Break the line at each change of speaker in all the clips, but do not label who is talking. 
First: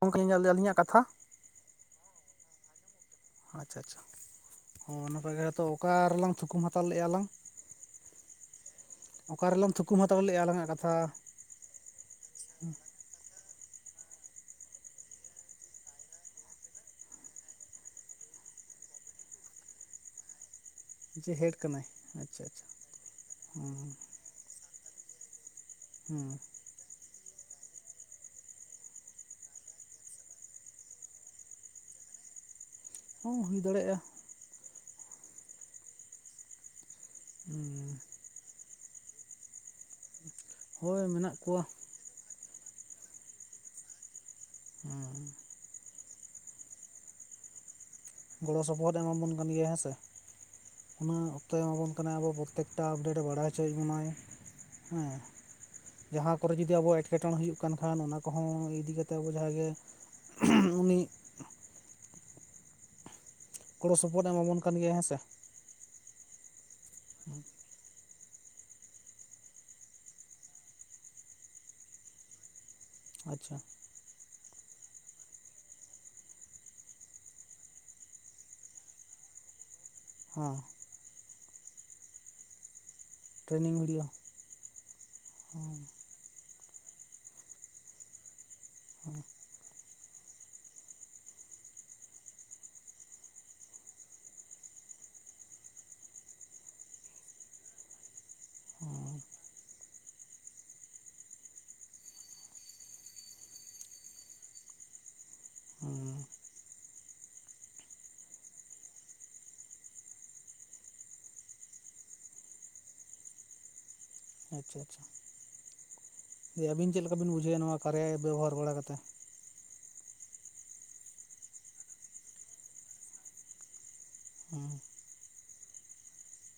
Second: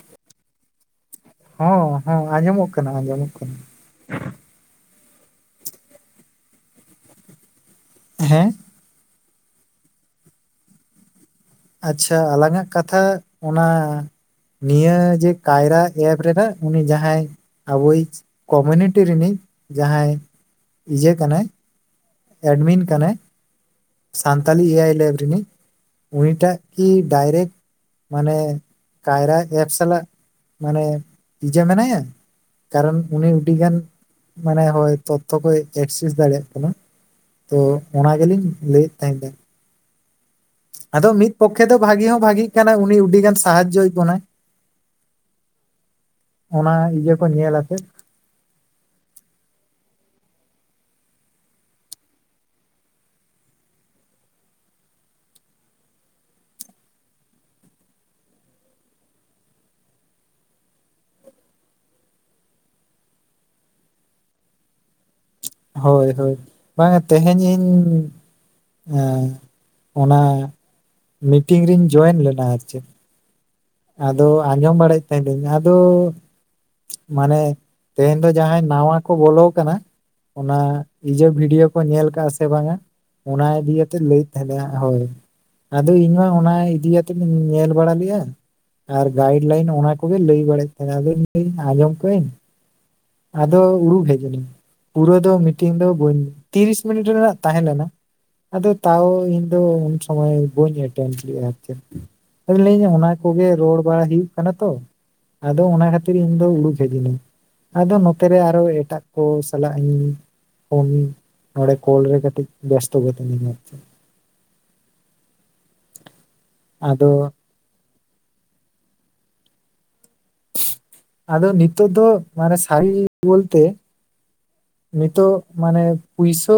[unintelligible] ᱟᱞᱤᱧᱟᱜ ᱠᱟᱛᱷᱟ
ᱦᱚᱸ ᱦᱚᱸ ᱟᱸᱡᱚᱢᱚᱜ ᱠᱟᱱᱟ ᱟᱸᱡᱚᱢᱚᱜ ᱠᱟᱱᱟ
ᱟᱪᱪᱷᱟ ᱟᱪᱪᱷᱟ ᱦᱚ ᱱᱟᱯᱟᱭ ᱜᱮ ᱛᱚ ᱚᱠᱟ ᱨᱮᱞᱟᱝ ᱛᱷᱩᱠᱩᱢ ᱦᱟᱛᱟᱣ ᱞᱮᱫ-ᱟ ᱟᱞᱟᱝ
ᱦᱮᱸ
ᱚᱠᱟᱨᱮᱞᱟᱝ ᱛᱷᱩᱠᱩᱢ ᱦᱟᱛᱟᱣ ᱞᱮᱫ-ᱟ ᱟᱞᱟᱝ ᱟᱜ ᱠᱟᱛᱷᱟ,
ᱟᱪᱪᱷᱟ ᱟᱞᱟᱝ ᱟᱜ ᱠᱟᱛᱷᱟ ᱚᱱᱟ, ᱱᱤᱭᱟᱹ ᱡᱮ ᱠᱟᱭᱨᱟ ᱮᱯ ᱨᱮᱱᱟᱜ ᱩᱱᱤ ᱡᱟᱦᱟᱸᱭ ᱟᱵᱚᱭᱤᱡ ᱠᱚᱢᱩᱱᱤᱴᱤ ᱨᱤᱱᱤᱡ ᱡᱟᱦᱟᱸᱭ।
ᱡᱮ ᱦᱮᱰ ᱠᱟᱱᱟᱭ, ᱟᱪᱪᱷᱟ ᱟᱪᱪᱷᱟ
ᱮᱰᱢᱤᱱ ᱠᱟᱱᱟᱭ
ᱦᱩᱸ
ᱥᱟᱱᱛᱟᱞᱤ ᱮ ᱟᱭ ᱞᱮᱵ ᱨᱤᱱᱤᱡ
ᱦᱩᱸ
ᱩᱱᱤ ᱴᱟᱜ, ᱠᱤ ᱰᱟᱭᱨᱮᱠᱴ ᱢᱟᱱᱮ ᱠᱟᱭᱨᱟ ᱮᱯᱥ ᱥᱟᱞᱟᱜ ᱢᱟᱱᱮ ᱤᱭᱟ. ᱢᱮᱱᱟᱭᱟ। ᱠᱟᱨᱚᱱ ᱩᱱᱤ
ᱦᱚᱸ ᱦᱩᱭ
ᱟᱹᱰᱤᱜᱟᱱ
ᱫᱟᱲᱮᱭᱟᱜᱼᱟ
ᱢᱟᱱᱮ ᱦᱚ ᱛᱚᱛᱴᱛᱷᱚ ᱠᱚᱭ ᱮᱠᱥᱮᱥ ᱫᱟᱲᱮᱭᱟᱜ ᱠᱟᱱᱟ, ᱛᱚ ᱚᱱᱟ ᱜᱮᱞᱤᱧ ᱞᱟᱹᱭ ᱮᱫ ᱛᱟᱦᱮᱸᱱᱟ।
ᱦᱳᱭ
ᱟᱫᱚ ᱢᱤᱫ
ᱢᱮᱱᱟᱜ ᱠᱚᱣᱟ
ᱯᱚᱠᱠᱷᱮ ᱫᱚ ᱵᱷᱟᱹᱜᱤ ᱦᱚᱸ ᱵᱷᱟᱜᱤᱜ ᱠᱟᱱᱟᱭ ᱩᱱᱤ ᱟᱹᱰᱤ ᱜᱟᱱ ᱥᱟᱦᱟᱡᱡᱚᱭᱮᱫ ᱵᱚᱱᱟᱭ᱾
ᱦᱮᱸ
ᱚᱱᱟ ᱤᱭᱟᱹ ᱠᱚ ᱧᱮᱞ ᱟᱛᱮ।
ᱜᱚᱲᱚ ᱥᱚᱯᱚᱦᱚᱫ ᱮᱢᱟᱵᱚᱱ ᱠᱟᱱ ᱜᱮᱭᱟ ᱦᱮᱸ ᱥᱮ, ᱚᱱᱟ ᱚᱠᱛᱚᱭ ᱮᱢᱟᱵᱚᱱ ᱠᱟᱱᱟᱭ ᱟᱵᱚ ᱯᱨᱚᱛᱛᱮᱠᱴᱟᱯᱰᱮᱴ ᱮ ᱵᱟᱲᱟᱭ ᱦᱚᱪᱚᱭᱮᱫ ᱵᱚᱱᱟᱭ। ᱦᱮᱸ। ᱡᱟᱦᱟᱸ ᱠᱚᱨᱮ ᱡᱩᱫᱤ ᱟᱵᱚ ᱮᱸᱴᱠᱮᱴᱚᱬᱮ ᱦᱩᱭᱩᱜ ᱠᱟᱱ ᱠᱷᱟᱱ ᱚᱱᱟ ᱠᱚᱦᱚᱸ ᱤᱫᱤ ᱠᱟ ᱠᱟᱛᱮᱫ ᱟᱵᱚ ᱡᱟᱦᱟᱸᱭ ᱜᱮ। ᱩᱱᱤ ᱜᱚᱲᱚ ᱥᱚᱯᱚᱦᱚᱫ ᱮᱢᱟᱵᱚᱱ ᱠᱟᱱ ᱜᱮᱭᱟ ᱦᱮᱸ ᱥᱮ।
ᱦᱳᱭ ᱦᱳᱭ ᱵᱟᱝ ᱛᱮᱦᱮᱧ ᱤᱧ, ᱚᱱᱟ ᱢᱤᱴᱤᱝ ᱨᱧ ᱡᱚᱭᱮᱱ ᱞᱮᱱᱟ ᱟᱨ ᱪᱮᱫ,
ᱟᱪᱪᱷᱟ,
ᱟᱫᱚ ᱟᱸᱡᱚᱢ ᱵᱟᱲᱟᱭ ᱮᱫ ᱛᱟᱦᱮᱱᱤᱧ ᱟᱫᱚ ᱢᱟᱱᱮ ᱛᱮᱦᱮᱧ ᱫᱚ ᱡᱟᱦᱟᱸᱭ ᱱᱟᱣᱟ ᱠᱚ ᱵᱚᱞᱚ ᱠᱟᱱᱟ,
ᱦᱮᱸ
ᱚᱱᱟ ᱤᱭᱟᱹ ᱵᱷᱤᱰᱭᱳ ᱠᱚ ᱧᱮᱞ ᱠᱟᱜ-ᱟ ᱥᱮ ᱵᱟᱝ ᱟ, ᱚᱱᱟ ᱤᱫᱤ
ᱴᱨᱮᱱᱤᱝ ᱵᱷᱤᱰᱭᱳ
ᱠᱟᱛᱮᱜ ᱞᱟᱹᱭᱮᱫ ᱛᱟᱦᱮᱸᱱᱟ ᱦᱳᱭ ᱟᱫᱚ ᱤᱧ ᱢᱟ ᱚᱱᱟ ᱤᱫᱤ ᱠᱟᱛᱮ, ᱧᱮᱞ ᱵᱟᱲᱟ ᱞᱮ-ᱟ। ᱟᱨ ᱜᱟᱭᱤᱰ ᱞᱟᱭᱤᱱ ᱚᱱᱟ ᱠᱚᱜᱮ ᱞᱟᱹᱭ ᱵᱟᱲᱟᱭ ᱛᱟᱦᱮᱱᱟ, ᱟᱫᱚ ᱞᱟᱹᱭ ᱟᱸᱡᱚᱢ ᱠᱟᱹᱧ, ᱟᱫᱚ ᱩᱲᱩᱠ ᱦᱮᱡ ᱮᱱᱟᱹᱧ ᱯᱩᱨᱟᱹ ᱫᱚ ᱢᱤᱴᱤᱝ ᱫᱚ ᱵᱟᱹᱧ ᱛᱤᱨᱤᱥ ᱢᱤᱱᱤᱴ ᱨᱮᱱᱟᱜ ᱛᱟᱦᱮᱸᱞᱮᱱᱟ। ᱟᱫᱚ ᱛᱟᱣ ᱤᱧ ᱫᱚ ᱩᱱ ᱥᱚᱢᱚᱭ ᱵᱟᱹᱧ ᱮᱴᱮᱱ ᱞᱮᱫᱼᱟ ᱟᱨ ᱪᱮᱫ ᱟᱫᱚ ᱞᱟᱹᱭᱤᱧ ᱚᱱᱟ ᱠᱚᱜᱮ ᱨᱚᱲ ᱵᱟᱲᱟ ᱦᱩᱭᱩᱜ ᱠᱟᱱᱟ ᱛᱚ। ᱟᱫᱚ ᱚᱱᱟ
ᱦᱮᱸ
ᱠᱷᱟᱛᱤᱨ ᱤᱧ ᱫᱚ ᱩᱰᱩᱠ ᱦᱮᱡᱱᱤᱧ ᱟᱫᱚ ᱱᱚᱛᱮᱨᱮ ᱟᱨᱚ ᱮᱴᱟᱜ ᱠᱚ ᱥᱟᱞᱟᱜ ᱤᱧ। ᱯᱷᱳᱱᱤᱧ ᱱᱚᱰᱮ ᱠᱚᱞ ᱨᱮ ᱠᱟᱴᱤᱡ [unintelligible]
ᱟᱪᱪᱷᱟ ᱟᱪᱪᱷᱟ। ᱡᱮ ᱟᱵᱤᱱ ᱪᱮᱫ
ᱟᱫᱚ
ᱞᱮᱠᱟ ᱵᱤᱱ ᱵᱩᱡᱷᱟᱹᱣᱟ ᱱᱚᱣᱟ ᱠᱟᱨᱭᱟ ᱵᱮᱵᱚᱦᱟᱨ ᱵᱟᱲᱟ ᱠᱟᱛᱮᱫ।
ᱟᱫᱚ ᱱᱤᱛᱚᱜᱜ ᱫᱚ ᱢᱟᱱᱮ ᱥᱟᱹᱨᱤ ᱵᱚᱞᱛᱮ।
ᱦ [unintelligible]
ᱱᱤᱛᱚᱜ ᱢᱟᱱᱮ ᱯᱩᱭᱥᱟᱹ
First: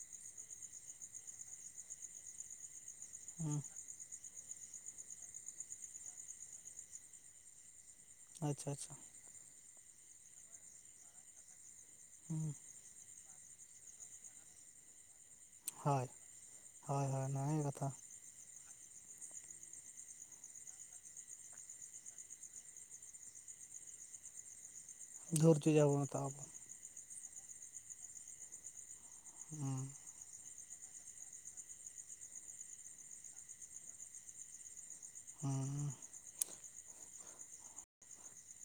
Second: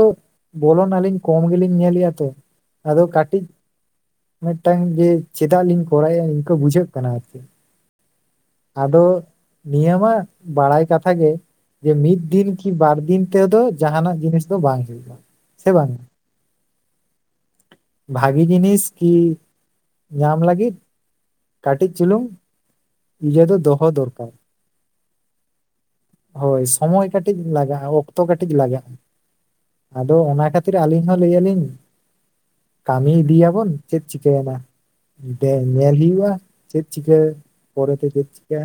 ᱵᱚᱞᱚᱱ ᱟᱹᱞᱤᱧ ᱠᱚᱢ ᱜᱮᱞᱤᱧ ᱧᱮᱞᱮᱜᱼᱟ ᱛᱚ। ᱟᱫᱚ ᱠᱟᱹᱴᱤᱡ
ᱦᱩᱸ
ᱢᱤᱫᱴᱟᱝ ᱡᱮ ᱪᱮᱫᱟᱜ ᱞᱤᱧ ᱠᱚᱨᱟᱭᱟ ᱤᱱᱠᱟᱹ ᱵᱩᱡᱷᱟᱹᱜ ᱠᱟᱱᱟ ᱟᱨᱠᱤ।
ᱟᱪᱪᱷᱟ ᱟᱪᱪᱷᱟ
ᱟᱫᱚ ᱱᱤᱭᱟᱹᱢᱟ ᱵᱟᱲᱟᱭ ᱠᱟᱛᱷᱟ ᱜᱮ ᱡᱮ ᱢᱤᱫ ᱫᱤᱱ
ᱦᱩᱸ
ᱠᱤ ᱵᱟᱨ ᱫᱤᱱ। ᱛᱚ ᱡᱟᱦᱟᱱᱟᱜ ᱡᱤᱱᱤᱥ ᱫᱚ ᱵᱟᱝ ᱦᱳᱼᱟ।
ᱦᱳᱭ ᱦᱳᱭ ᱦᱳᱭ ᱦᱳᱭ ᱱᱚᱣᱟ ᱜᱮ ᱠᱟᱛᱷᱟ।
ᱵᱷᱟᱜᱤ ᱡᱤᱱᱤᱥ ᱠᱤ ᱧᱟᱢ ᱞᱟᱹᱜᱤᱫ ᱠᱟᱹᱴᱤᱡ ᱪᱩᱞᱩᱝ। ᱱᱤᱡᱮ ᱫᱚ ᱫᱚᱦᱚ ᱫᱚᱨᱠᱟᱨ।
ᱫᱷᱳᱨᱡᱚ ᱡᱟᱦᱟᱸ ᱵᱚᱱ ᱦᱟᱛᱟᱣ ᱟᱠᱟᱫ
ᱦᱳᱭ ᱥᱚᱢᱚᱭ ᱠᱟᱹᱴᱤᱡ ᱞᱟᱜᱟᱜᱼᱟ ᱚᱠᱛᱚ ᱠᱟᱹᱴᱤᱡ ᱞᱟᱜᱟᱜᱼᱟ।
ᱦᱩᱸ
ᱟᱫᱚ ᱚᱱᱟ ᱠᱷᱟᱹᱛᱤᱨ ᱟᱹᱞᱤᱧ ᱦᱚᱸ ᱞᱟᱹᱭᱟᱞᱤᱧ। ᱠᱟᱹᱢᱤ ᱤᱫᱤᱭᱟᱵᱚᱱ ᱪᱮᱫ ᱪᱤᱠᱟᱹ ᱭᱮᱱᱟ ᱫᱮ
ᱦᱩᱸ
ᱧᱮᱞ ᱦᱩᱭᱩᱜᱼᱟ ᱪᱮᱫ ᱪᱤᱠᱟᱹ ᱯᱚᱨᱮᱛᱮ ᱪᱮᱫ ᱠᱟ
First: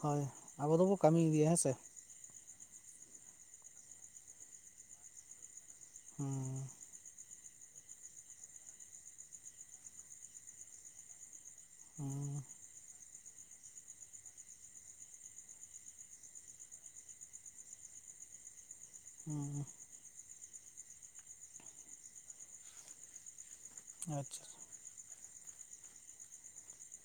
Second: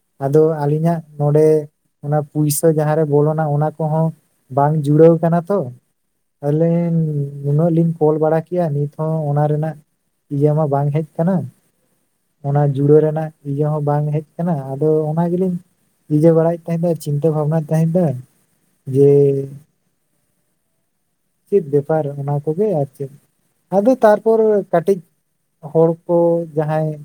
ᱦᱳᱭ
ᱟᱫᱚ
ᱟᱵᱚ ᱫᱚᱵᱚ
ᱟᱹᱞᱤᱧᱟᱜ
ᱠᱟᱹᱢᱤ
ᱱᱚᱰᱮ
ᱤᱫᱤᱭᱟ ᱦᱮᱸ ᱥᱮ
ᱚᱱᱟ ᱯᱩᱭᱥᱟᱹ ᱡᱟᱦᱟᱸ ᱨᱮ ᱵᱚᱞᱚᱱᱟ ᱚᱱᱟ ᱠᱚᱦᱚᱸ ᱵᱟᱝ ᱡᱩᱲᱟᱹᱣ ᱟᱠᱟᱱᱟ ᱛᱚ
ᱦᱩᱸ
ᱟᱞᱮᱻ ᱩᱱᱟᱹᱜ ᱞᱤᱧ ᱠᱚᱞ ᱵᱟᱲᱟ ᱠᱮᱭᱟ ᱱᱤᱛ ᱦᱚᱸ ᱚᱱᱟ ᱨᱮᱱᱟᱜ ᱤᱭᱟᱹ ᱢᱟ ᱵᱟᱝ ᱦᱮᱡ ᱟᱠᱟᱱᱟ
ᱦᱩᱸ
ᱚᱱᱟ ᱡᱩᱲᱟᱹᱣ ᱨᱮᱱᱟᱜ ᱤᱭᱟᱹ ᱦᱚᱸ ᱵᱟᱝ ᱦᱮᱡ ᱟᱠᱟᱱᱟ ᱟᱫᱚ ᱚᱱᱟ ᱜᱮᱞᱤᱧ ᱤᱭᱟᱹ ᱵᱟᱲᱟᱭᱮᱫ ᱛᱟᱦᱮᱸ ᱫᱚ ᱪᱤᱱᱛᱟᱹ ᱵᱷᱟᱵᱱᱟᱭᱮᱫ ᱛᱟᱦᱮᱫ ᱫᱚᱧ ᱡᱮ
ᱦᱩᱸ
ᱪᱮᱫ ᱵᱮᱯᱟᱨ ᱚᱱᱟ ᱠᱚᱜᱮ ᱟᱨ ᱪᱮᱫ ᱟᱫᱚ ᱛᱟᱨᱯᱚᱨ
ᱟᱪᱪᱷᱟ
ᱠᱟᱹᱴᱤᱡ ᱦᱚᱲ ᱠᱚ ᱡᱟᱦᱟᱸᱭ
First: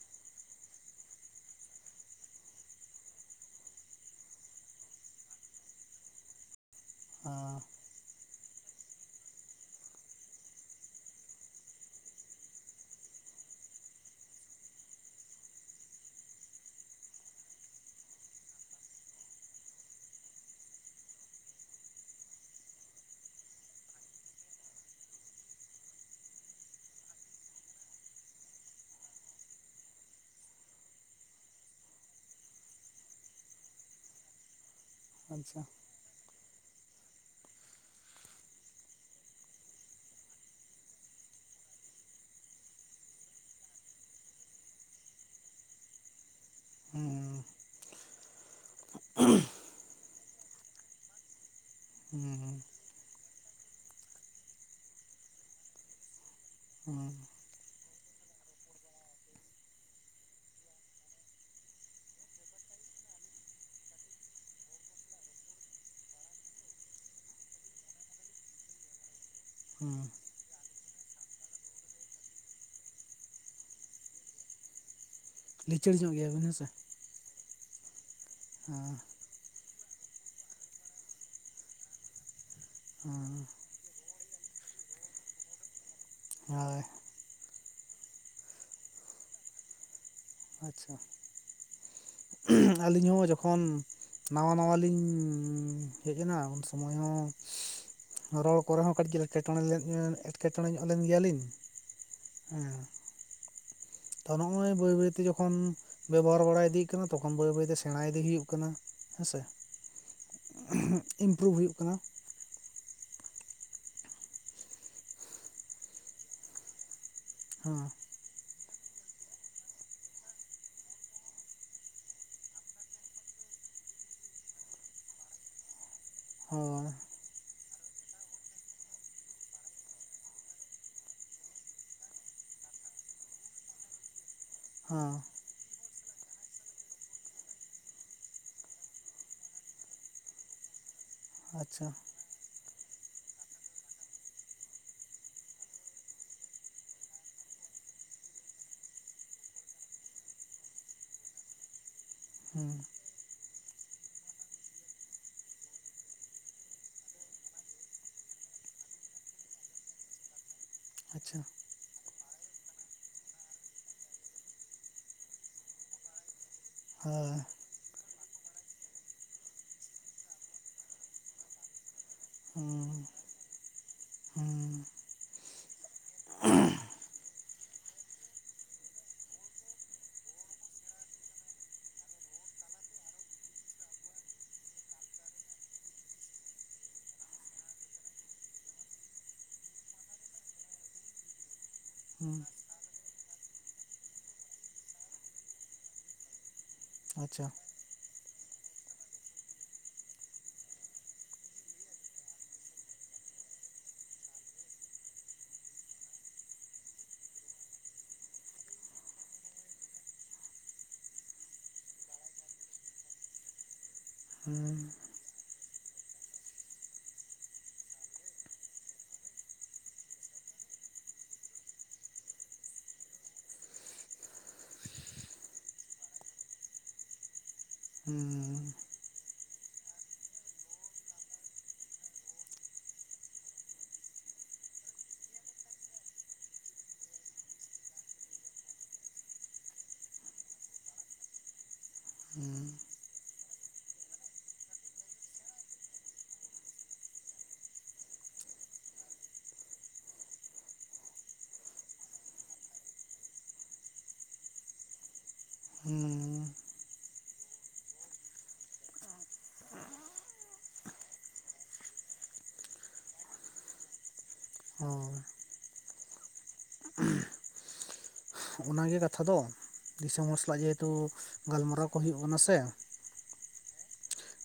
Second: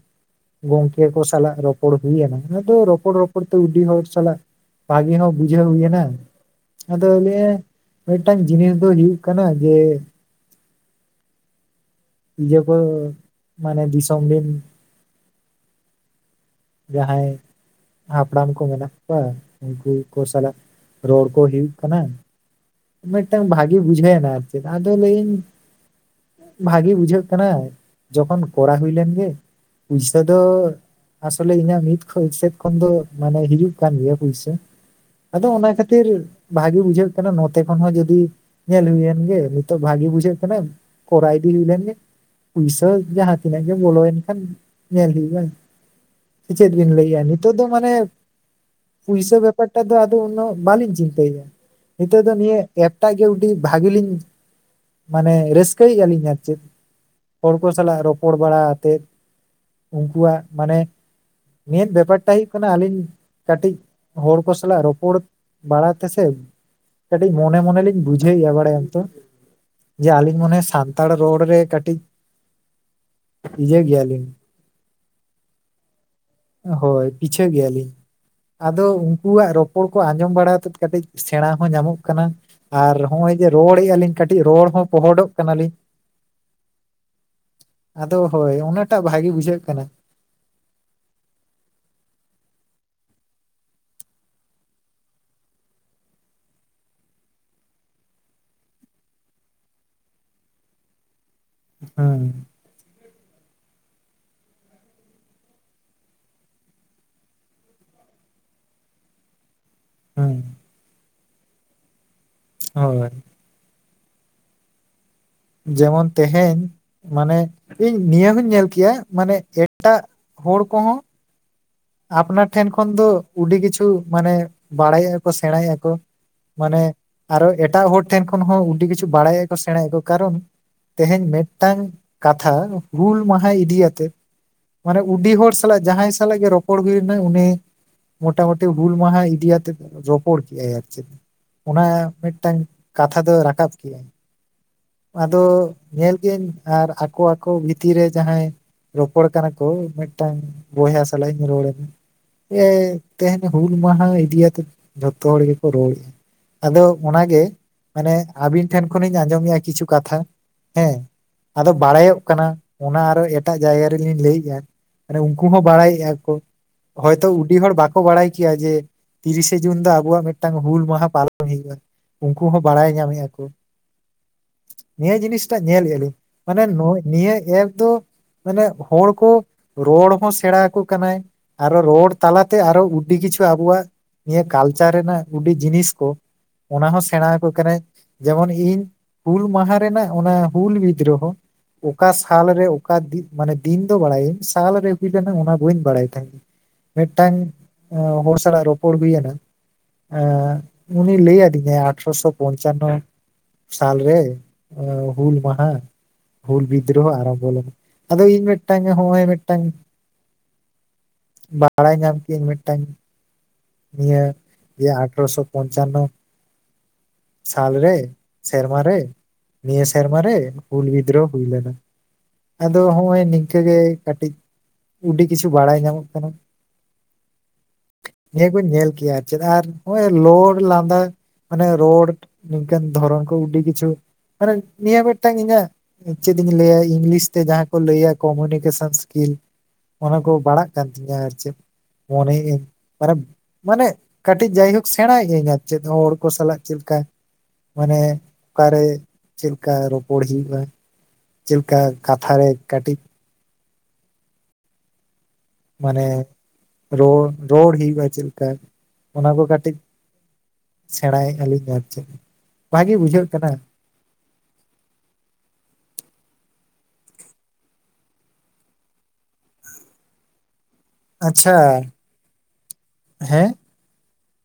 ᱜᱚᱝᱠᱮ ᱠᱚ ᱥᱟᱞᱟᱜ ᱨᱚᱯᱚᱲ ᱦᱩᱭᱱᱟ ᱚᱱᱟ ᱫᱚ ᱨᱚᱯᱚᱲ ᱨᱚᱯᱚᱲ ᱛᱮ ᱩᱰᱤ ᱦᱚᱲ ᱥᱟᱞᱟᱜ ᱵᱷᱟᱜᱮ ᱦᱚᱸ ᱵᱩᱡᱷᱟᱹᱣ ᱦᱩᱭᱱᱟ ᱟᱫᱚ ᱞᱟᱹᱭᱮᱜ-ᱟᱭ
ᱦᱮᱸ
ᱢᱤᱫᱴᱟᱝ ᱡᱤᱱᱤᱥ ᱫᱚ ᱦᱩᱭᱩᱜ ᱠᱟᱱᱟ ᱡᱮ ᱤᱭᱟᱹ ᱠᱚ ᱢᱟᱱᱮ ᱫᱤᱥᱚᱢ ᱨᱤᱱ ᱡᱟᱦᱟᱸᱭ ᱦᱟᱯᱲᱟᱢ ᱠᱚ ᱢᱮᱱᱟᱜ ᱠᱚᱣᱟ ᱩᱱᱠᱩ ᱠᱚ ᱥᱟᱞᱟᱜ ᱨᱚᱲ ᱠᱚ ᱦᱩᱭᱩᱜ ᱠᱟᱱᱟ ᱢᱤᱫᱴᱟᱝ ᱵᱷᱟᱜᱤ ᱵᱩᱡᱷᱟᱹᱣᱮᱱᱟ ᱟᱨ ᱪᱮᱫ ᱟᱫᱚ ᱞᱟᱹᱭᱟᱹᱧ ᱵᱷᱟᱜᱤ ᱵᱩᱡᱷᱟᱹᱜ ᱠᱟᱱᱟ ᱡᱚᱠᱷᱚᱱ ᱠᱚᱨᱟᱣ ᱦᱩᱭ ᱞᱮᱱ ᱜᱮ ᱯᱩᱭᱥᱟᱹ ᱫᱚ ᱟᱥᱚᱞᱮ ᱤᱧᱟᱹᱜ ᱢᱤᱫ ᱥᱮᱫ ᱠᱷᱚᱱ ᱫᱚ ᱢᱟᱱᱮ ᱦᱤᱡᱩᱜ ᱠᱟᱱ ᱜᱮᱭᱟ ᱯᱩᱭᱥᱟᱹ ᱟᱫᱚ
ᱟᱪᱪᱷᱟ
ᱚᱱᱟ ᱠᱷᱟᱹᱛᱤᱨ ᱵᱷᱟᱜᱤ ᱵᱩᱡᱷᱟᱹᱜ ᱠᱟᱱᱟ ᱱᱟᱛᱮ ᱠᱷᱚᱱ ᱦᱚᱸ ᱡᱩᱫᱤ ᱧᱮᱞ ᱦᱩᱭᱮᱱ ᱜᱮ ᱱᱤᱛᱚᱜ ᱵᱷᱟᱜᱤ ᱵᱩᱡᱷᱟᱹᱜ ᱠᱟᱱᱟ ᱠᱚᱨᱟᱣ ᱤᱫᱤ ᱦᱩᱭ ᱞᱮᱱ ᱜᱮ ᱯᱩᱭᱥᱟᱹ ᱡᱟᱦᱟᱸ ᱛᱤᱱᱟᱹᱜ ᱜᱮ ᱵᱚᱞᱚᱭᱮᱱ ᱠᱷᱟᱱ ᱧᱮᱞ ᱦᱩᱭᱩᱜᱼᱟ ᱥᱮ ᱪᱮᱫ ᱵᱤᱱ ᱞᱟᱹᱭᱮᱫ-ᱟ
ᱦᱩᱸ
ᱱᱤᱛᱚᱜ ᱫᱚ ᱢᱟᱱᱮ ᱯᱩᱭᱥᱟᱹ ᱵᱮᱯᱟᱨ ᱴᱟᱜ ᱫᱚ ᱟᱫᱚ ᱩᱱᱟᱹᱜ ᱵᱟᱞᱤᱧ ᱪᱤᱱᱛᱟᱹᱭᱮᱜ-ᱟ ᱱᱤᱛᱚᱜ ᱫᱚ
ᱦᱩᱸ
ᱱᱤᱭᱟᱹ ᱮᱯᱷ ᱴᱟᱜ ᱜᱮ ᱡᱩᱫᱤ ᱵᱷᱟᱜᱮ ᱞᱤᱧ ᱢᱟᱱᱮ ᱨᱟᱹᱥᱠᱟᱹᱭ ᱡᱟᱹᱱᱤᱡ ᱟᱨ ᱪᱮᱫ
ᱦᱩᱸ
ᱦᱚᱲ ᱠᱚ ᱥᱟᱞᱟᱜ ᱨᱚᱯᱚᱲ ᱵᱟᱲᱟ ᱟᱛᱮᱫ ᱩᱸᱠᱩᱣᱟᱜ ᱢᱟᱱᱮ ᱱᱤᱭᱟᱹᱫ ᱵᱮᱯᱟᱨ ᱴᱟᱜ ᱦᱩᱭᱩᱜ ᱠᱟᱱᱟ ᱟᱹᱞᱤᱧ ᱠᱟᱹᱴᱤᱡ ᱦᱚᱲ ᱠᱚ ᱥᱟᱞᱟᱜ ᱨᱚᱯᱚᱲ ᱵᱟᱲᱟ ᱛᱮ ᱥᱮ ᱠᱟᱹᱴᱤᱡ ᱢᱚᱱᱮ ᱢᱚᱱᱮ ᱞᱤᱧ ᱵᱩᱡᱷᱟᱹᱣᱮᱜ-ᱟ ᱵᱟᱲᱟᱭᱟᱢ ᱛᱚ,
ᱦᱩᱸ
ᱡᱮ ᱟᱹᱞᱤᱧ ᱢᱚᱱᱮ ᱥᱟᱱᱛᱟᱲ ᱨᱚᱲ ᱨᱮ ᱠᱟᱹᱴᱤᱡ, ᱤᱭᱟᱹ ᱜᱮᱭᱟᱞᱤᱧ᱾
ᱞᱤᱪᱟᱹᱲ ᱧᱚᱜ ᱜᱮᱭᱟᱵᱤᱱ ᱦᱮᱸ ᱥᱮ᱾
ᱦᱳᱭ ᱯᱤᱪᱷᱟᱹ ᱜᱮᱭᱟᱞᱤᱧ, ᱟᱫᱚ
ᱦᱮᱸ
ᱩᱱᱠᱩᱣᱟᱜ ᱨᱚᱯᱚᱲ ᱠᱚ ᱟᱸᱡᱚᱢ ᱵᱟᱲᱟ ᱟᱛᱮᱫ ᱠᱟᱹᱴᱤᱡ ᱥᱮᱬᱟ ᱦᱚᱸ ᱧᱟᱢᱚᱜ ᱠᱟᱱᱟ ᱟᱨ
ᱦᱮᱸ
ᱦᱚᱸᱜ-ᱚᱭ ᱡᱮ ᱨᱚᱲ ᱞᱮᱜ-ᱟ ᱞᱤᱧ ᱠᱟᱹᱴᱤᱡ ᱨᱚᱲ ᱦᱚᱸ ᱯᱚᱦᱚᱰᱚᱜ ᱠᱟᱱᱟᱞᱤᱧ,
ᱦᱳᱭ᱾
ᱟᱫᱚ ᱦᱳᱭ ᱚᱱᱟ ᱴᱟᱜ ᱵᱷᱟᱜᱤ ᱵᱩᱡᱷᱟᱹᱜ ᱠᱟᱱᱟ᱾
ᱟᱪᱪᱷᱟ᱾ [unintelligible] ᱟᱹᱞᱤᱧ ᱦᱚᱸ ᱡᱚᱠᱷᱚᱱ ᱱᱟᱣᱟ ᱱᱟᱣᱟ ᱞᱤᱧᱻ ᱦᱮᱡ ᱮᱱᱟ, ᱩᱱ ᱥᱚᱢᱚᱭ ᱦᱚᱸ ᱨᱚᱲ ᱠᱚᱨᱮ ᱦᱚᱸ ᱠᱟᱹᱴᱤᱡ ᱜᱮ ᱮᱴᱠᱮ ᱴᱚᱬᱮᱸ ᱞᱮᱫ ᱮᱸ ᱮᱴᱠᱮ ᱴᱚᱬᱮᱸ ᱧᱚᱜ ᱞᱮᱱ ᱜᱮᱭᱟᱞᱤᱧ᱾
ᱦᱚᱭ,
ᱮᱸ ᱛᱚ ᱱᱚᱜᱼᱚᱭ ᱵᱟᱹᱭ ᱵᱟᱹᱭᱛᱮ ᱡᱚᱠᱷᱚᱱ ᱵᱮᱵᱽᱦᱟᱨ ᱵᱟᱲᱟ ᱤᱫᱤᱜ ᱠᱟᱱᱟ ᱛᱚᱠᱷᱚᱱ ᱵᱟᱹᱭ ᱵᱟᱹᱭᱛᱮ ᱥᱮᱬᱟ ᱤᱫᱤ ᱦᱩᱭᱩᱜ ᱠᱟᱱᱟ, ᱦᱮᱸᱥᱮ
ᱦᱩᱸ
[unintelligible] ᱤᱢᱯᱩᱨᱩᱵᱷ ᱦᱩᱭᱩᱜ ᱠᱟᱱᱟ᱾
ᱦᱳᱭ, ᱡᱮᱢᱚᱱ ᱛᱮᱦᱮᱧ ᱢᱟᱱᱮ
ᱦᱮᱸ
ᱤᱧ ᱱᱤᱭᱟᱹ ᱦᱩᱧ ᱧᱮᱞ ᱠᱮᱭᱟ, ᱢᱟᱱᱮᱜ ᱮᱴᱟᱜ ᱦᱚᱲ ᱠᱚᱦᱚᱸ ᱟᱯᱱᱟᱨ ᱴᱷᱮᱸᱱ ᱠᱷᱚᱱ ᱫᱚ ᱩᱰᱤ ᱠᱤᱪᱷᱩ ᱢᱟᱱᱮ ᱵᱟᱲᱟᱭᱮᱜ-ᱟ ᱠᱚ ᱥᱮᱬᱟᱭᱮᱜᱼᱟ ᱠᱚ, ᱢᱟᱱᱮ
ᱦᱳᱭ
ᱟᱨᱚ ᱮᱴᱟᱜ ᱦᱚᱲ ᱴᱷᱮᱱ ᱠᱷᱚᱱ ᱦᱚᱸ ᱩᱰᱤ ᱠᱤᱪᱷᱩ ᱵᱟᱲᱟᱭᱮᱜ-ᱟ ᱠᱚ ᱥᱮᱬᱟᱭᱮᱜᱼᱟ ᱠᱚ ᱠᱟᱨᱚᱱ ᱛᱮᱦᱮᱧ ᱢᱮᱫᱴᱟᱝ ᱠᱟᱛᱷᱟ ᱦᱩᱞ ᱢᱟᱦᱟ ᱤᱫᱤᱭᱟᱛᱮᱫ ᱢᱟᱱᱮ
ᱦᱮᱸ
ᱩᱰᱤ ᱦᱚᱲ ᱥᱟᱞᱟᱜ ᱡᱟᱦᱟᱸᱭ ᱥᱟᱞᱟᱜ ᱜᱮ ᱨᱚᱯ- ᱯᱚᱲ ᱦᱩᱭᱮᱱᱟ ᱩᱱᱤ ᱢᱚᱴᱟ ᱢᱩᱴᱤ ᱦᱩᱞ ᱢᱟᱦᱟ ᱤᱫᱤᱭᱟᱛᱮᱫ ᱡᱚᱯᱚᱲ ᱠᱮᱜᱼᱟᱭ ᱟᱨ ᱪᱮᱫ?
ᱟᱪᱪᱷᱟ
ᱚᱱᱟᱻᱭ ᱢᱤᱫᱴᱟᱝ ᱠᱟᱛᱷᱟ ᱫᱚ ᱨᱟᱠᱟᱵ ᱠᱮᱜᱼᱟ, ᱟᱫᱚ ᱧᱮᱞ ᱜᱤᱭᱟᱹᱧ ᱟᱨ ᱟᱠᱚ ᱟᱠᱚ ᱵᱷᱤᱛᱤᱨ ᱨᱮ ᱡᱟᱦᱟᱸᱭ ᱨᱚᱯᱚᱲ ᱠᱟᱱᱟ ᱠᱚ ᱢᱤᱫᱴᱟᱝ ᱵᱚᱭᱦᱟ ᱥᱟᱞᱟᱹᱧ ᱨᱚᱲᱮᱫ,
ᱦᱮᱸ
ᱮᱸ ᱛᱮᱦᱮᱧ ᱦᱩᱞ ᱢᱟᱦᱟ ᱤᱫᱤ ᱭᱟᱛᱮᱫ ᱡᱷᱚᱛᱚ ᱦᱚᱲ ᱜᱮᱠᱚ ᱨᱚᱲᱼᱮᱜ ᱟ᱾ ᱟᱫᱚ ᱚᱱᱟᱜᱮ ᱢᱟᱱᱮ ᱟᱹᱵᱤᱱ ᱴᱷᱮᱱ ᱠᱷᱚᱱᱤᱧ ᱟᱸᱡᱽᱚᱢᱮᱜᱼᱟ ᱠᱤᱪᱷᱩ ᱠᱟᱛᱷᱟ, ᱦᱮᱸ
ᱟᱪᱪᱷᱟ
ᱟᱫᱚ ᱵᱟᱲᱟᱭᱚᱜ ᱠᱟᱱᱟ, ᱚᱱᱟ ᱟᱨᱚ ᱮᱴᱟᱜ ᱡᱟᱭᱜᱟ ᱨᱮᱞᱤᱧ ᱞᱟᱹᱭ ᱭᱮᱜᱼᱟ, ᱟᱨᱮ ᱩᱸᱠᱩ ᱦᱚᱸ ᱵᱟᱲᱟᱭᱮᱜᱼᱟ ᱠᱚ ᱦᱚᱭᱛᱳ
ᱦᱮᱸ
ᱩᱰᱤ ᱦᱚᱲ ᱵᱟᱠᱚ ᱵᱟᱲᱟᱭ ᱠᱮᱭᱟ ᱡᱮ ᱛᱤᱨᱤᱥᱮ ᱡᱩᱱ ᱫᱚ ᱟᱵᱚᱣᱟᱜ ᱢᱮᱫᱴᱟᱝ ᱦᱩᱞ ᱢᱟᱦᱟ ᱯᱟᱞᱚᱱ ᱦᱩᱭᱩᱜᱼᱟ᱾ ᱩᱸᱠᱩ ᱦᱚᱸ
ᱦᱮᱸ
ᱵᱟᱲᱟᱭ ᱧᱟᱢ ᱮᱜᱼᱟ ᱠᱚ᱾
ᱦᱮᱸ
ᱱᱤᱭᱟᱹ ᱡᱤᱱᱤᱥ ᱴᱟᱜ ᱧᱮᱞ ᱞᱮᱜᱼᱟ ᱞᱤᱧ ᱢᱟᱱᱮ ᱱᱩᱻᱭ ᱱᱤᱭᱟᱹ ᱮᱯ ᱫᱚ ᱢᱟᱱᱮᱜ ᱦᱚᱲ ᱠᱚ ᱨᱚᱲ ᱦᱚᱸ ᱥᱮᱬᱟ ᱠᱚ ᱠᱟᱱᱟᱭ ᱟᱨᱚ ᱨᱚᱲ ᱛᱟᱞᱟᱛᱮ ᱟᱨᱚ ᱩᱰᱰᱤ ᱠᱤᱪᱷᱩ ᱟᱵᱚᱣᱟᱜ ᱱᱤᱭᱟᱹ ᱠᱟᱞᱪᱟᱨ ᱨᱮᱱᱟᱜ ᱩᱰᱰᱤ ᱡᱤᱱᱤᱥ ᱠᱚ ᱚᱱᱟ ᱦᱚᱸ ᱥᱮᱬᱟ ᱦᱟᱠᱚ ᱠᱟᱱᱟᱭ᱾ ᱡᱮᱢᱚᱱ ᱤᱧ ᱦᱩᱞ ᱢᱟᱦᱟ ᱨᱮᱱᱟᱜ ᱚᱱᱟ ᱦᱩᱞ ᱣᱤᱫᱽᱨᱚ ᱦᱚᱸ ᱚᱠᱟ
ᱦᱮᱸ
ᱥᱟᱞ ᱨᱮ ᱚᱠᱟ ᱫᱤᱜ, ᱢᱟᱱᱮ ᱫᱤᱱ ᱫᱚ ᱵᱟᱲᱟᱭᱟᱹᱧ, ᱥᱟᱞ ᱨᱮ ᱦᱩᱭ ᱞᱮᱱᱟ ᱚᱱᱟ- ᱵᱟᱹᱧ ᱵᱟᱲᱟᱭ ᱛᱟᱦᱮᱸᱱ, ᱢᱮᱫᱴᱟᱝ
ᱟᱪᱪᱷᱟ
ᱮᱸ ᱦᱚᱲ ᱥᱟᱞᱟᱜ ᱨᱚᱯᱚᱲ ᱦᱩᱭ ᱮᱱᱟ, ᱮᱸ ᱩᱱᱤ ᱞᱟᱹᱭ ᱟᱹᱫ ᱫᱤᱧᱟᱭ ᱟᱴᱷᱨᱚ ᱥᱚ ᱯᱚᱧᱪᱟᱱᱱᱚ- ᱥᱟᱞ ᱨᱮ, ᱮᱸ ᱦᱩᱞ ᱢᱟᱦᱟᱸ- ᱦᱩᱞ ᱵᱤᱫᱽᱨᱳᱦᱚ ᱟᱨᱟᱢᱵᱷᱚ ᱞᱮᱱᱟ ᱟᱫᱚ ᱤᱧ ᱢᱤᱫᱴᱟᱝ ᱱᱚᱜᱼᱚᱭ ᱢᱤᱫᱴᱟᱝ ᱵᱟᱲᱟᱭ ᱧᱟᱢ ᱠᱤᱟᱹᱧ ᱢᱤᱫᱴᱟᱝ- ᱱᱤᱭᱟᱹ
ᱦᱮᱸ
ᱤᱭᱟᱹ ᱟᱴᱷᱮᱨᱚᱥᱚ ᱯᱚᱧᱪᱟᱱᱱᱚ- ᱥᱟᱞ ᱨᱮ ᱥᱮᱨᱢᱟ ᱨᱮ- ᱱᱤᱭᱟᱹ ᱥᱮᱨᱢᱟᱨ ᱨᱮ ᱦᱩᱞ ᱵᱤᱫᱽᱨᱳᱚ ᱦᱩᱭ ᱞᱮᱱᱟ- ᱟᱫᱚ ᱦᱚᱜᱼᱚᱭ ᱱᱤᱝᱠᱟᱹ ᱜᱮ ᱠᱟᱹᱴᱤᱡ- ᱟᱹᱰᱤ ᱠᱤᱪᱷᱩ ᱵᱟᱲᱟᱭ ᱧᱟᱢᱚᱜ ᱠᱟᱱᱟ- ᱱᱤᱭᱟᱹ ᱠᱚᱧ
ᱦᱮᱸ
ᱧᱮᱞ ᱠᱮᱭᱟ ᱟᱨ ᱪᱮᱫ ᱟᱨ ᱱᱚᱭ ᱞᱚᱲ ᱞᱟᱸᱫᱟ ᱢᱟᱱᱮ ᱨᱚᱲ ᱱᱤᱝᱠᱟᱹᱱ ᱫᱷᱚᱨᱚᱱ ᱠᱚ ᱟᱹᱰᱤ ᱠᱤᱪᱷᱩ ᱢᱟᱱᱮ ᱱᱤᱭᱟᱹ ᱢᱤᱫᱴᱟᱝ ᱤᱧᱟᱜ ᱪᱮᱫ ᱤᱧ ᱞᱟᱹᱭᱟ ᱤᱝᱞᱤᱥ ᱛᱮ ᱡᱟᱦᱟᱸ ᱠᱚ ᱞᱟᱹᱭᱟ ᱠᱚᱢᱤᱱᱤᱠᱮᱥᱚᱱ ᱥᱠᱤᱞ ᱚᱱᱟ ᱠᱚ ᱵᱟᱲᱟᱜ ᱠᱟᱱ ᱛᱤᱧᱟ ᱟᱨ ᱪᱮᱫ ᱢᱚᱱᱮ
ᱦᱮᱸ
ᱢᱮ- ᱢᱟᱱᱮ ᱠᱟᱹᱴᱤᱡ ᱡᱟᱭᱦᱳᱠ ᱥᱮᱬᱟᱭᱫᱟᱹ ᱟᱨ ᱪᱮᱫ ᱦᱚᱲ ᱠᱚ ᱥᱟᱞᱟᱜ ᱪᱮᱫ ᱞᱮᱠᱟ- ᱢᱟᱱᱮ ᱚᱠᱟᱨᱮ ᱪᱮᱫ ᱞᱮᱠᱟ ᱨᱚᱯᱚᱲ ᱦᱩᱭᱩᱜᱭᱼᱟ ᱪᱮᱫ ᱞᱮᱠᱟ ᱠᱟᱛᱷᱟ ᱨᱮ ᱠᱟᱹᱴᱤᱡ- ᱢᱟᱱᱮ
ᱦᱮᱸ
ᱨᱚᱲ ᱨᱚᱲ ᱦᱩᱭᱩᱜᱼᱟ ᱪᱮᱞᱠᱟ ᱚᱱᱟ ᱠᱚ ᱠᱟᱹᱴᱤᱡ- ᱥᱮᱬᱟᱭᱮᱫᱼᱟ ᱞᱤᱧ ᱟᱨ ᱪᱮᱫ ᱵᱷᱟᱜᱤ ᱵᱩᱡᱷᱟᱹᱜ ᱠᱟᱱᱟ-
ᱦᱚᱸ ᱚᱱᱟᱜᱮ ᱠᱟᱛᱷᱟ ᱫᱚ ᱫᱤᱥᱚᱢ ᱦᱚᱲ ᱥᱟᱞᱟᱜ ᱜᱮ ᱛᱚ ᱜᱟᱞᱢᱟᱨᱟᱣ ᱠᱚ ᱦᱩᱭᱩᱜ ᱠᱟᱱᱟ ᱥᱮ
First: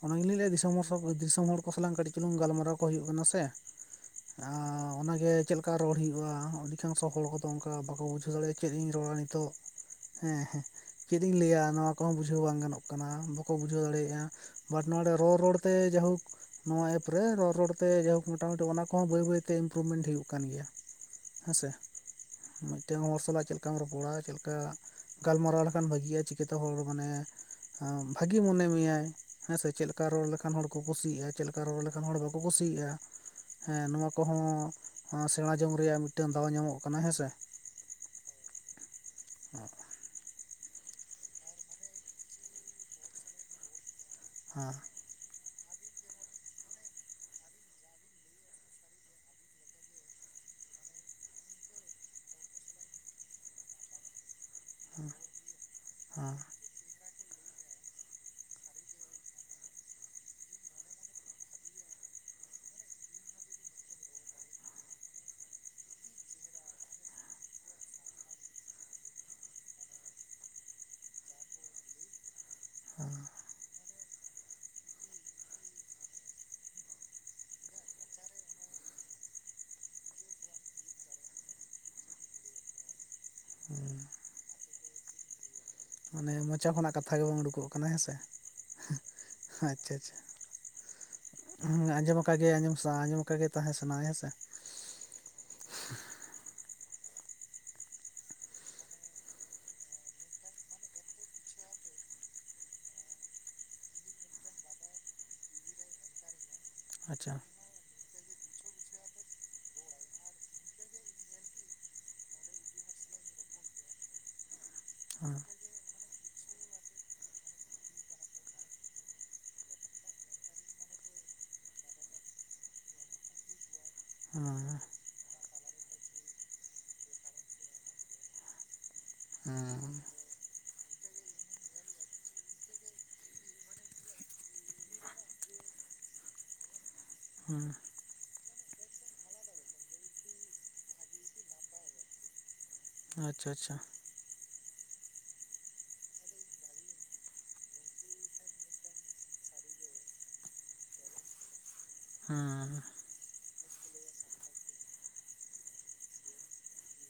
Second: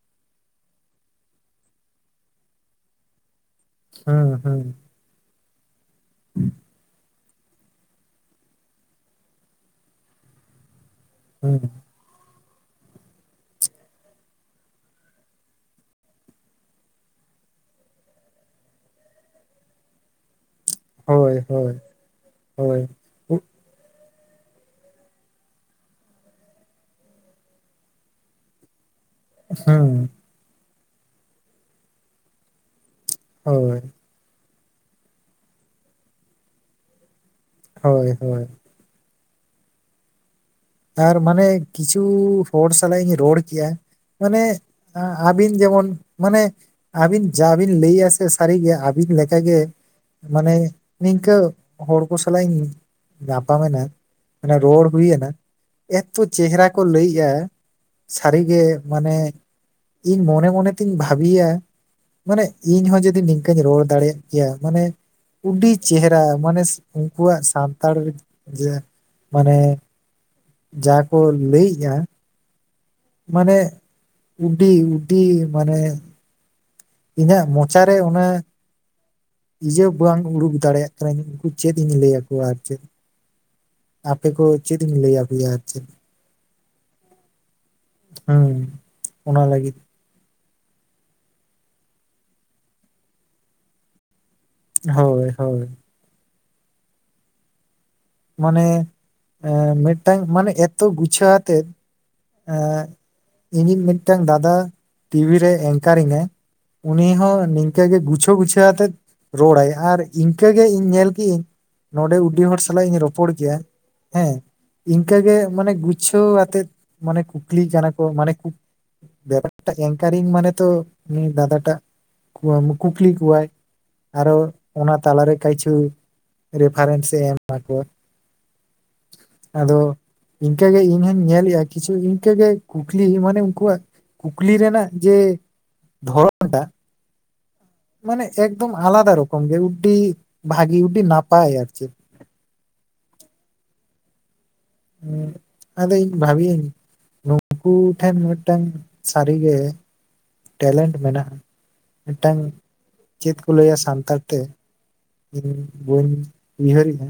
ᱚᱱᱟᱜᱤᱞᱤᱧ ᱞᱟᱹᱟ ᱫᱤᱥᱚᱢ ᱦᱚᱲ ᱫᱤᱥᱚᱢ ᱦᱚᱲ ᱠᱚ ᱥᱟᱞᱟᱜ ᱠᱟᱹᱴᱤᱡ ᱪᱩᱞᱩᱝ ᱜᱟᱞᱢᱟᱨᱟᱣ ᱠᱚ ᱦᱩᱭᱩᱜ ᱠᱟᱱᱟ ᱥᱮ- ᱟᱻ ᱚᱱᱟᱜᱮ ᱪᱮᱫᱞᱮᱠᱟ ᱨᱚᱲ ᱦᱩᱭᱩᱜᱼᱟ ᱚᱫᱷᱤᱠᱟᱝᱥᱚ ᱦᱚᱲ ᱠᱚᱫᱚ- ᱚᱝᱠᱟ ᱵᱟᱠᱚ ᱵᱩᱡᱷᱟᱹᱣ ᱫᱟᱲᱮᱭᱟ ᱪᱮᱫ ᱤᱧ ᱨᱚᱲᱟ ᱱᱤᱛᱚᱜ ᱦᱮᱸ ᱪᱮᱫ ᱤᱧ ᱞᱟᱹᱭᱟ ᱱᱚᱣᱟ ᱠᱚᱦᱚᱸ ᱵᱩᱡᱷᱟᱹᱣ ᱵᱟᱝ ᱜᱟᱱᱚᱜ ᱠᱟᱱᱟ ᱵᱟᱠᱚ ᱵᱩᱡᱷᱟᱹᱣ ᱫᱟᱲᱮᱭᱟᱜᱼᱟ ᱵᱟᱴ ᱱᱚᱰᱮ ᱨᱚᱲ ᱨᱚᱲᱛᱮ ᱡᱟᱦᱳᱠ- ᱱᱚᱣᱟ ᱮᱯᱨᱮ ᱨᱚᱲ ᱨᱚᱲᱛᱮ ᱡᱟᱦᱳᱠ ᱢᱚᱴᱟᱢᱩᱴᱤ ᱚᱱᱟ ᱠᱚᱦᱚᱸ ᱵᱟᱹᱭ ᱵᱟᱹᱭᱛᱮ ᱤᱢᱯᱨᱩᱵᱷᱢᱮᱱᱴ ᱦᱩᱭᱩᱜ ᱠᱟᱱ ᱜᱮᱭᱟ ᱦᱮᱸᱥᱮ ᱢᱤᱫᱴᱮᱱ ᱦᱚᱲ ᱥᱟᱞᱟᱜ ᱪᱮᱞ ᱠᱟᱢ ᱨᱚᱯᱚᱲᱟ ᱪᱮᱫ ᱞᱮᱠᱟ ᱜᱟᱞᱢᱟᱨᱟᱣ ᱞᱮᱠᱷᱟᱱ ᱵᱷᱟᱹᱜᱤᱜᱼᱟ ᱪᱤᱠᱟᱹᱛᱮ ᱦᱚᱲ ᱢᱟᱱᱮ ᱦᱟ ᱵᱷᱟᱜᱤ ᱢᱚᱱᱮ ᱢᱮᱭᱟᱭ- ᱦᱮᱸ ᱥᱮ ᱪᱮᱫ ᱞᱮᱠᱟ ᱨᱚᱲ ᱞᱮᱠᱷᱟᱱ ᱦᱚᱲ ᱠᱚ ᱠᱩᱥᱤᱭᱟᱜᱼᱟ ᱪᱮᱫ ᱞᱮᱠᱟ ᱨᱚᱲ ᱞᱮᱠᱷᱟᱱ ᱦᱚᱲ ᱵᱟᱠᱚ ᱠᱩᱥᱤᱭᱟᱜᱼᱟ ᱦᱮᱸ ᱱᱚᱣᱟ ᱠᱚᱦᱚᱸ ᱥᱮᱬᱟ ᱡᱚᱝ ᱨᱮᱭᱟᱜ ᱢᱤᱫᱴᱮᱱ ᱫᱟᱣ ᱧᱟᱢᱚᱜ ᱠᱟᱱᱟ ᱦᱮᱸᱥᱮ
ᱦᱚᱭ ᱦᱚᱭ
ᱦᱮᱸ
ᱟᱨ ᱢᱟᱱᱮ ᱠᱤᱪᱷᱩ ᱦᱚᱲ ᱥᱟᱞᱟᱜ ᱤᱧ ᱨᱚᱲ ᱠᱮᱭᱟ ᱢᱟᱱᱮ
ᱦᱮᱸ
ᱟ ᱟᱹᱵᱤᱱ ᱡᱮᱢᱚᱱ ᱢᱟᱱᱮ ᱟᱹᱵᱤᱱ ᱡᱟ ᱵᱤᱱ ᱞᱟᱹᱭᱟ ᱥᱮ ᱥᱟᱹᱨᱤ ᱜᱮ ᱟᱹᱵᱤᱱ ᱞᱮᱠᱟ ᱜᱮ ᱢᱟᱱᱮ ᱱᱤᱝᱠᱟᱹ ᱦᱚᱲ ᱠᱚ ᱥᱟᱞᱟᱜ ᱤᱧ ᱧᱟᱯᱟᱢ ᱮᱱᱟ, ᱢᱟᱱᱮ ᱨᱚᱲ ᱦᱩᱭ ᱮᱱᱟ ᱮᱛᱚ
ᱦᱮᱸ
ᱪᱮᱦᱨᱟ ᱠᱚ ᱞᱟᱹᱭᱮᱜᱼᱟ ᱥᱟᱹᱨᱤ ᱜᱮ ᱢᱟᱱᱮ ᱤᱧ ᱢᱚᱱᱮ ᱢᱚᱱᱮ ᱛᱤᱧ ᱵᱷᱟᱹᱵᱤᱭᱟ ᱢᱟᱱᱮ ᱤᱧ ᱦᱚ ᱡᱩᱫᱤ ᱱᱤᱝᱠᱟᱹᱧ ᱨᱚᱲ ᱫᱟᱲᱮᱭᱟᱜ ᱠᱮᱭᱟ ᱢᱟᱱᱮ ᱩᱰᱤ ᱪᱮᱦᱨᱟ ᱢᱟᱱᱮ ᱩᱱᱠᱩᱣᱟᱜ ᱥᱟᱱᱛᱟᱲ [unintelligible] ᱡᱮ ᱢᱟᱱᱮ ᱡᱟ ᱠᱚ ᱞᱟᱹᱭ ᱮᱜᱼᱟ ᱢᱟᱱᱮ ᱩᱰᱤ ᱩᱰᱤ ᱢᱟᱱᱮ ᱤᱧᱟᱜ ᱢᱚᱪᱟ ᱨᱮ ᱚᱱᱟ ᱤᱭᱟᱹ ᱵᱟᱝ ᱩᱰᱩᱠ ᱫᱟᱲᱮᱭᱟᱜ ᱠᱟᱱᱟ ᱩᱱᱠᱩ ᱪᱮᱫ ᱤᱧ ᱞᱟᱹᱭ ᱟᱠᱚᱣᱟ ᱟᱨ ᱪᱮᱫ ᱟᱯᱮ ᱠᱚ ᱪᱮᱫ ᱤᱧ ᱞᱟᱹᱭ ᱟᱯᱮᱭᱟ ᱟᱨ ᱪᱮᱫ
ᱤᱧᱟᱜ ᱢᱚᱪᱟ ᱠᱷᱚᱱᱟᱜ ᱠᱟᱛᱷᱟ ᱜᱮ ᱵᱟᱝ ᱩᱰᱩ ᱠᱚᱜ ᱠᱟᱱᱟ ᱦᱮᱸᱥᱮ
ᱦᱩᱸ ᱚᱱᱟ ᱞᱟᱹᱜᱤᱫ
ᱟᱪᱪᱷᱟ ᱟᱪᱪᱷᱟ᱾ ᱦᱩᱸ ᱟᱸᱡᱚᱢ ᱟᱠᱟ ᱜᱤᱭᱟᱹᱧ ᱟᱸᱡᱚᱢ ᱥᱟ- ᱟᱸᱡᱚᱢ ᱟᱠᱟᱫ ᱜᱮ ᱛᱟᱦᱮᱸ ᱥᱟᱱᱟᱭᱟ ᱦᱮᱸ ᱥᱮ
ᱦᱳᱭ ᱦᱳᱭ ᱢᱟᱱᱮ ᱮ ᱢᱤᱫ ᱴᱟᱝ ᱢᱟᱱᱮ ᱮᱛᱚ ᱜᱩᱪᱷᱟᱹᱣ ᱟᱛᱮᱫ ᱮᱼᱼ ᱤᱧᱤᱜ ᱢᱤᱫ ᱴᱟᱝ ᱫᱟᱫᱟ ᱴᱤᱵᱷᱤ ᱨᱮ ᱮᱝᱠᱟᱨᱤᱝ ᱟᱭ᱾ ᱩᱱᱤ
ᱟᱪᱪᱷᱟ
ᱦᱚᱸ ᱱᱤᱝᱠᱟᱹ ᱜᱮ ᱜᱩᱪᱷᱟᱹ ᱜᱩᱪᱷᱟᱹᱣ ᱟᱛᱮᱫᱼᱼ ᱨᱚᱲ ᱟᱭ ᱟᱨ ᱤᱱᱠᱟᱹ ᱜᱮ ᱤᱧ ᱧᱮᱞ ᱠᱮᱜ ᱤᱧ ᱱᱚᱸᱰᱮ ᱩᱰᱤ ᱦᱚᱲ ᱥᱟᱞᱟᱜ ᱤᱧ ᱨᱚᱯᱚᱲ ᱠᱮᱜᱼᱟ᱾ ᱦᱮᱸ ᱤᱱᱠᱟᱹ
ᱦᱮᱸ
ᱜᱮ ᱢᱟᱱᱮ ᱜᱩᱪᱷᱟᱹᱣ ᱟᱛᱮᱫ ᱢᱟᱱᱮ ᱠᱩᱠᱞᱤ ᱠᱟᱱᱟ ᱠᱚ ᱢᱟᱱᱮᱼᱼ ᱵᱮᱯᱟᱨ ᱴᱟᱜ ᱮᱝᱠᱟᱨᱤᱝ ᱢᱟᱱᱮ ᱛᱚ ᱩᱱᱤ ᱫᱟᱫᱟ ᱴᱟᱜ ᱠᱩᱠᱞᱤ ᱠᱚᱣᱟᱭ᱾ ᱟᱨᱚ
ᱦᱮᱸ
ᱚᱱᱟ ᱛᱟᱞᱟ ᱨᱮ ᱠᱟᱭᱪᱷᱩ ᱨᱮᱯᱷᱟ ᱨᱮᱱᱥᱮ ᱮᱢᱟ ᱠᱚᱣᱟ᱾
ᱦᱩᱸ
ᱤᱱᱠᱟᱹ ᱜᱮ ᱤᱧ ᱦᱚᱧ ᱧᱮᱞ ᱮᱜᱼᱟ ᱠᱤᱪᱷᱩ ᱤᱱᱠᱟᱹ ᱜᱮ ᱠᱩᱠᱞᱤ ᱢᱟᱱᱮ ᱩᱱᱠᱩ ᱟᱜᱼᱼ ᱠᱩᱠᱞᱤ ᱨᱮᱱᱟᱜ ᱡᱮ ᱫᱷᱚᱨᱚᱱ ᱴᱟᱜᱼᱼ
ᱦᱩᱸ
ᱢᱟᱱᱮ ᱮᱠ ᱫᱚᱢ ᱟᱞᱟᱫᱟ ᱨᱚᱠᱚᱢ ᱜᱮ ᱩᱰᱰᱤ ᱵᱷᱟᱜᱤ ᱩᱰᱰᱤ ᱱᱟᱯᱟᱭ ᱟᱨᱠᱤ᱾
ᱟᱪᱪᱷᱟ ᱟᱪᱪᱷᱟ᱾
ᱦᱩᱸ ᱟᱫᱚ ᱤᱧ ᱵᱷᱟᱵᱤ ᱟᱹᱧᱼᱼ ᱱᱩᱠᱩ ᱴᱷᱮᱱ ᱢᱤᱫᱴᱟᱱ ᱥᱟᱹᱨᱤ ᱜᱮ ᱴᱮᱞᱮᱱᱴ ᱢᱮᱱᱟᱜᱼᱟ᱾ ᱢᱤᱫᱴᱟᱝᱼᱼ
ᱦᱮᱸ
ᱪᱮᱫ ᱠᱚ ᱞᱟᱹᱭᱟ ᱥᱟᱱᱛᱟᱲ ᱛᱮ ᱤᱧ ᱵᱟᱹᱧ ᱩᱭᱦᱟᱹᱨ ᱮᱜᱼᱟ,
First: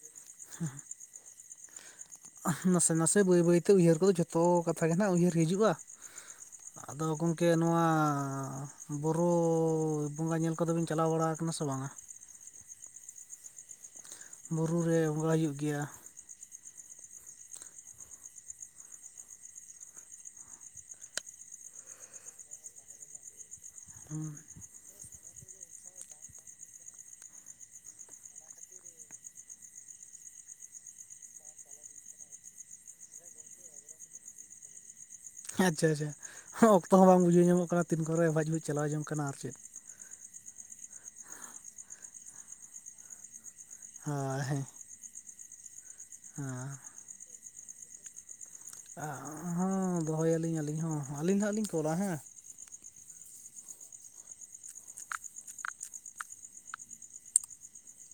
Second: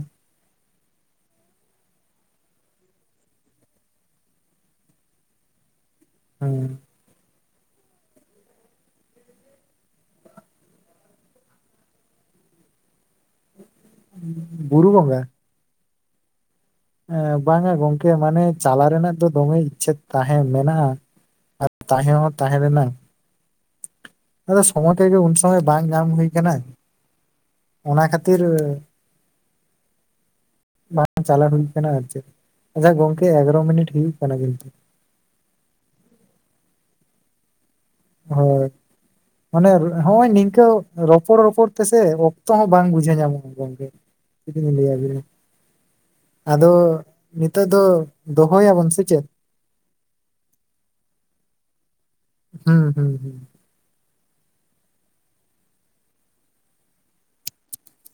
ᱱᱟᱥᱮ ᱱᱟᱥᱮ ᱵᱟᱹᱭ ᱵᱟᱹᱭ ᱛᱮ ᱩᱭᱦᱟᱹᱨ ᱠᱚᱫᱚ ᱡᱷᱚᱛᱚ ᱠᱟᱛᱷᱟ ᱜᱮ ᱦᱟᱸᱜ ᱩᱭᱦᱟᱹᱨ ᱦᱤᱡᱩᱜᱼᱟ᱾
ᱦᱩᱸ
ᱟᱫᱚ ᱜᱚᱢᱠᱮ ᱱᱚᱣᱟ ᱵᱳᱨᱳ ᱵᱚᱸᱜᱟ ᱧᱮᱞ ᱠᱚᱫᱚ ᱵᱤᱱ ᱪᱟᱞᱟᱣ ᱵᱟᱲᱟ ᱟᱠᱟᱱᱟ ᱥᱮ ᱵᱟᱝᱟ? ᱵᱳᱨᱳ ᱨᱮ ᱵᱚᱸᱜᱟ ᱦᱩᱭᱩᱜ ᱜᱮᱭᱟ᱾
ᱮᱸ ᱵᱟᱝᱟ ᱜᱚᱝᱠᱮ ᱢᱟᱱᱮ ᱪᱟᱞᱟᱣ ᱨᱮᱱᱟᱜ ᱫᱚ ᱫᱚᱢᱮ ᱤᱪᱪᱷᱟᱹ ᱛᱟᱦᱮᱸ ᱢᱮᱱᱟᱜᱼᱟ᱾ ᱟᱨ ᱛᱟᱦᱮᱸ ᱦᱚᱸ ᱛᱟᱦᱮᱸ ᱨᱮᱱᱟᱜᱼᱼ
ᱦᱮᱸ
ᱟᱫᱚ ᱥᱚᱢᱚᱭ ᱴᱟᱜ ᱜᱮ ᱩᱱ ᱥᱚᱢᱚᱭ ᱵᱟᱝ ᱧᱟᱢ ᱦᱩᱭ ᱠᱟᱱᱟ᱾ ᱚᱱᱟ ᱠᱷᱟᱹᱛᱤᱨᱼᱼ ᱵᱟᱝ ᱪᱟᱞᱟᱣ ᱦᱩᱭ ᱠᱟᱱᱟ ᱟᱨ ᱪᱮᱫ ᱟᱪᱪᱷᱟ ᱜᱚᱝᱠᱮ ᱮᱜᱟᱨᱚ ᱢᱤᱱᱤᱴ ᱦᱩᱭᱩᱜ ᱠᱟᱱᱟ ᱠᱤᱱᱛᱩ᱾
ᱟᱪᱪᱷᱟ ᱟᱪᱪᱷᱟ ᱚᱠᱛᱚ ᱦᱚᱸ ᱵᱟᱝ ᱵᱩᱡᱷᱟᱹᱣ ᱧᱟᱢᱚᱜ ᱠᱟᱱᱟ᱾ ᱛᱤᱱ ᱠᱚᱨᱮ ᱵᱷᱟᱹᱡᱽ ᱵᱷᱩᱡᱽ
ᱦᱳᱭ
ᱪᱟᱞᱟᱣ ᱡᱚᱝ ᱠᱟᱱᱟ ᱟᱨ ᱪᱮᱫ
ᱢᱟᱱᱮ ᱦᱚᱸᱜᱼᱚᱭ ᱱᱤᱝᱠᱟᱹᱼᱼ ᱨᱚᱯᱚᱲ ᱨᱚᱯᱚᱲ ᱛᱮᱥᱮ ᱚᱠᱛᱚ ᱦᱚᱸ ᱵᱟᱝ ᱵᱩᱡᱷᱟᱹᱣ ᱧᱟᱢᱚᱜᱼᱟ ᱜᱚᱢᱠᱮ
ᱦᱳᱭ
ᱪᱮᱫ
ᱦᱮᱸ
ᱞᱤᱧ ᱞᱟᱹᱭ ᱟᱵᱤᱱᱟ᱾ ᱟᱫᱚ
ᱦᱮᱸ
ᱱᱤᱛᱳᱜ ᱫᱚ ᱫᱚᱦᱚᱭ ᱟᱵᱚᱱ ᱥᱮ ᱪᱮᱫ?
ᱦᱚᱸ ᱫᱚᱦᱚᱭ ᱟᱞᱤᱧ ᱟᱹᱞᱤᱧ ᱦᱚᱸ ᱟᱹᱞᱤᱧ ᱱᱟᱦᱟᱜ ᱞᱤᱧ ᱠᱚᱞᱟ ᱦᱮᱸ,
ᱦᱩᱸ ᱦᱩᱸ ᱦᱩᱸ᱾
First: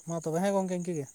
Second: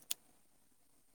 ᱢᱟᱸ ᱛᱚᱵᱮ ᱦᱮᱸ ᱜᱚᱢᱠᱮ ᱤᱱᱠᱟ ᱜᱮ᱾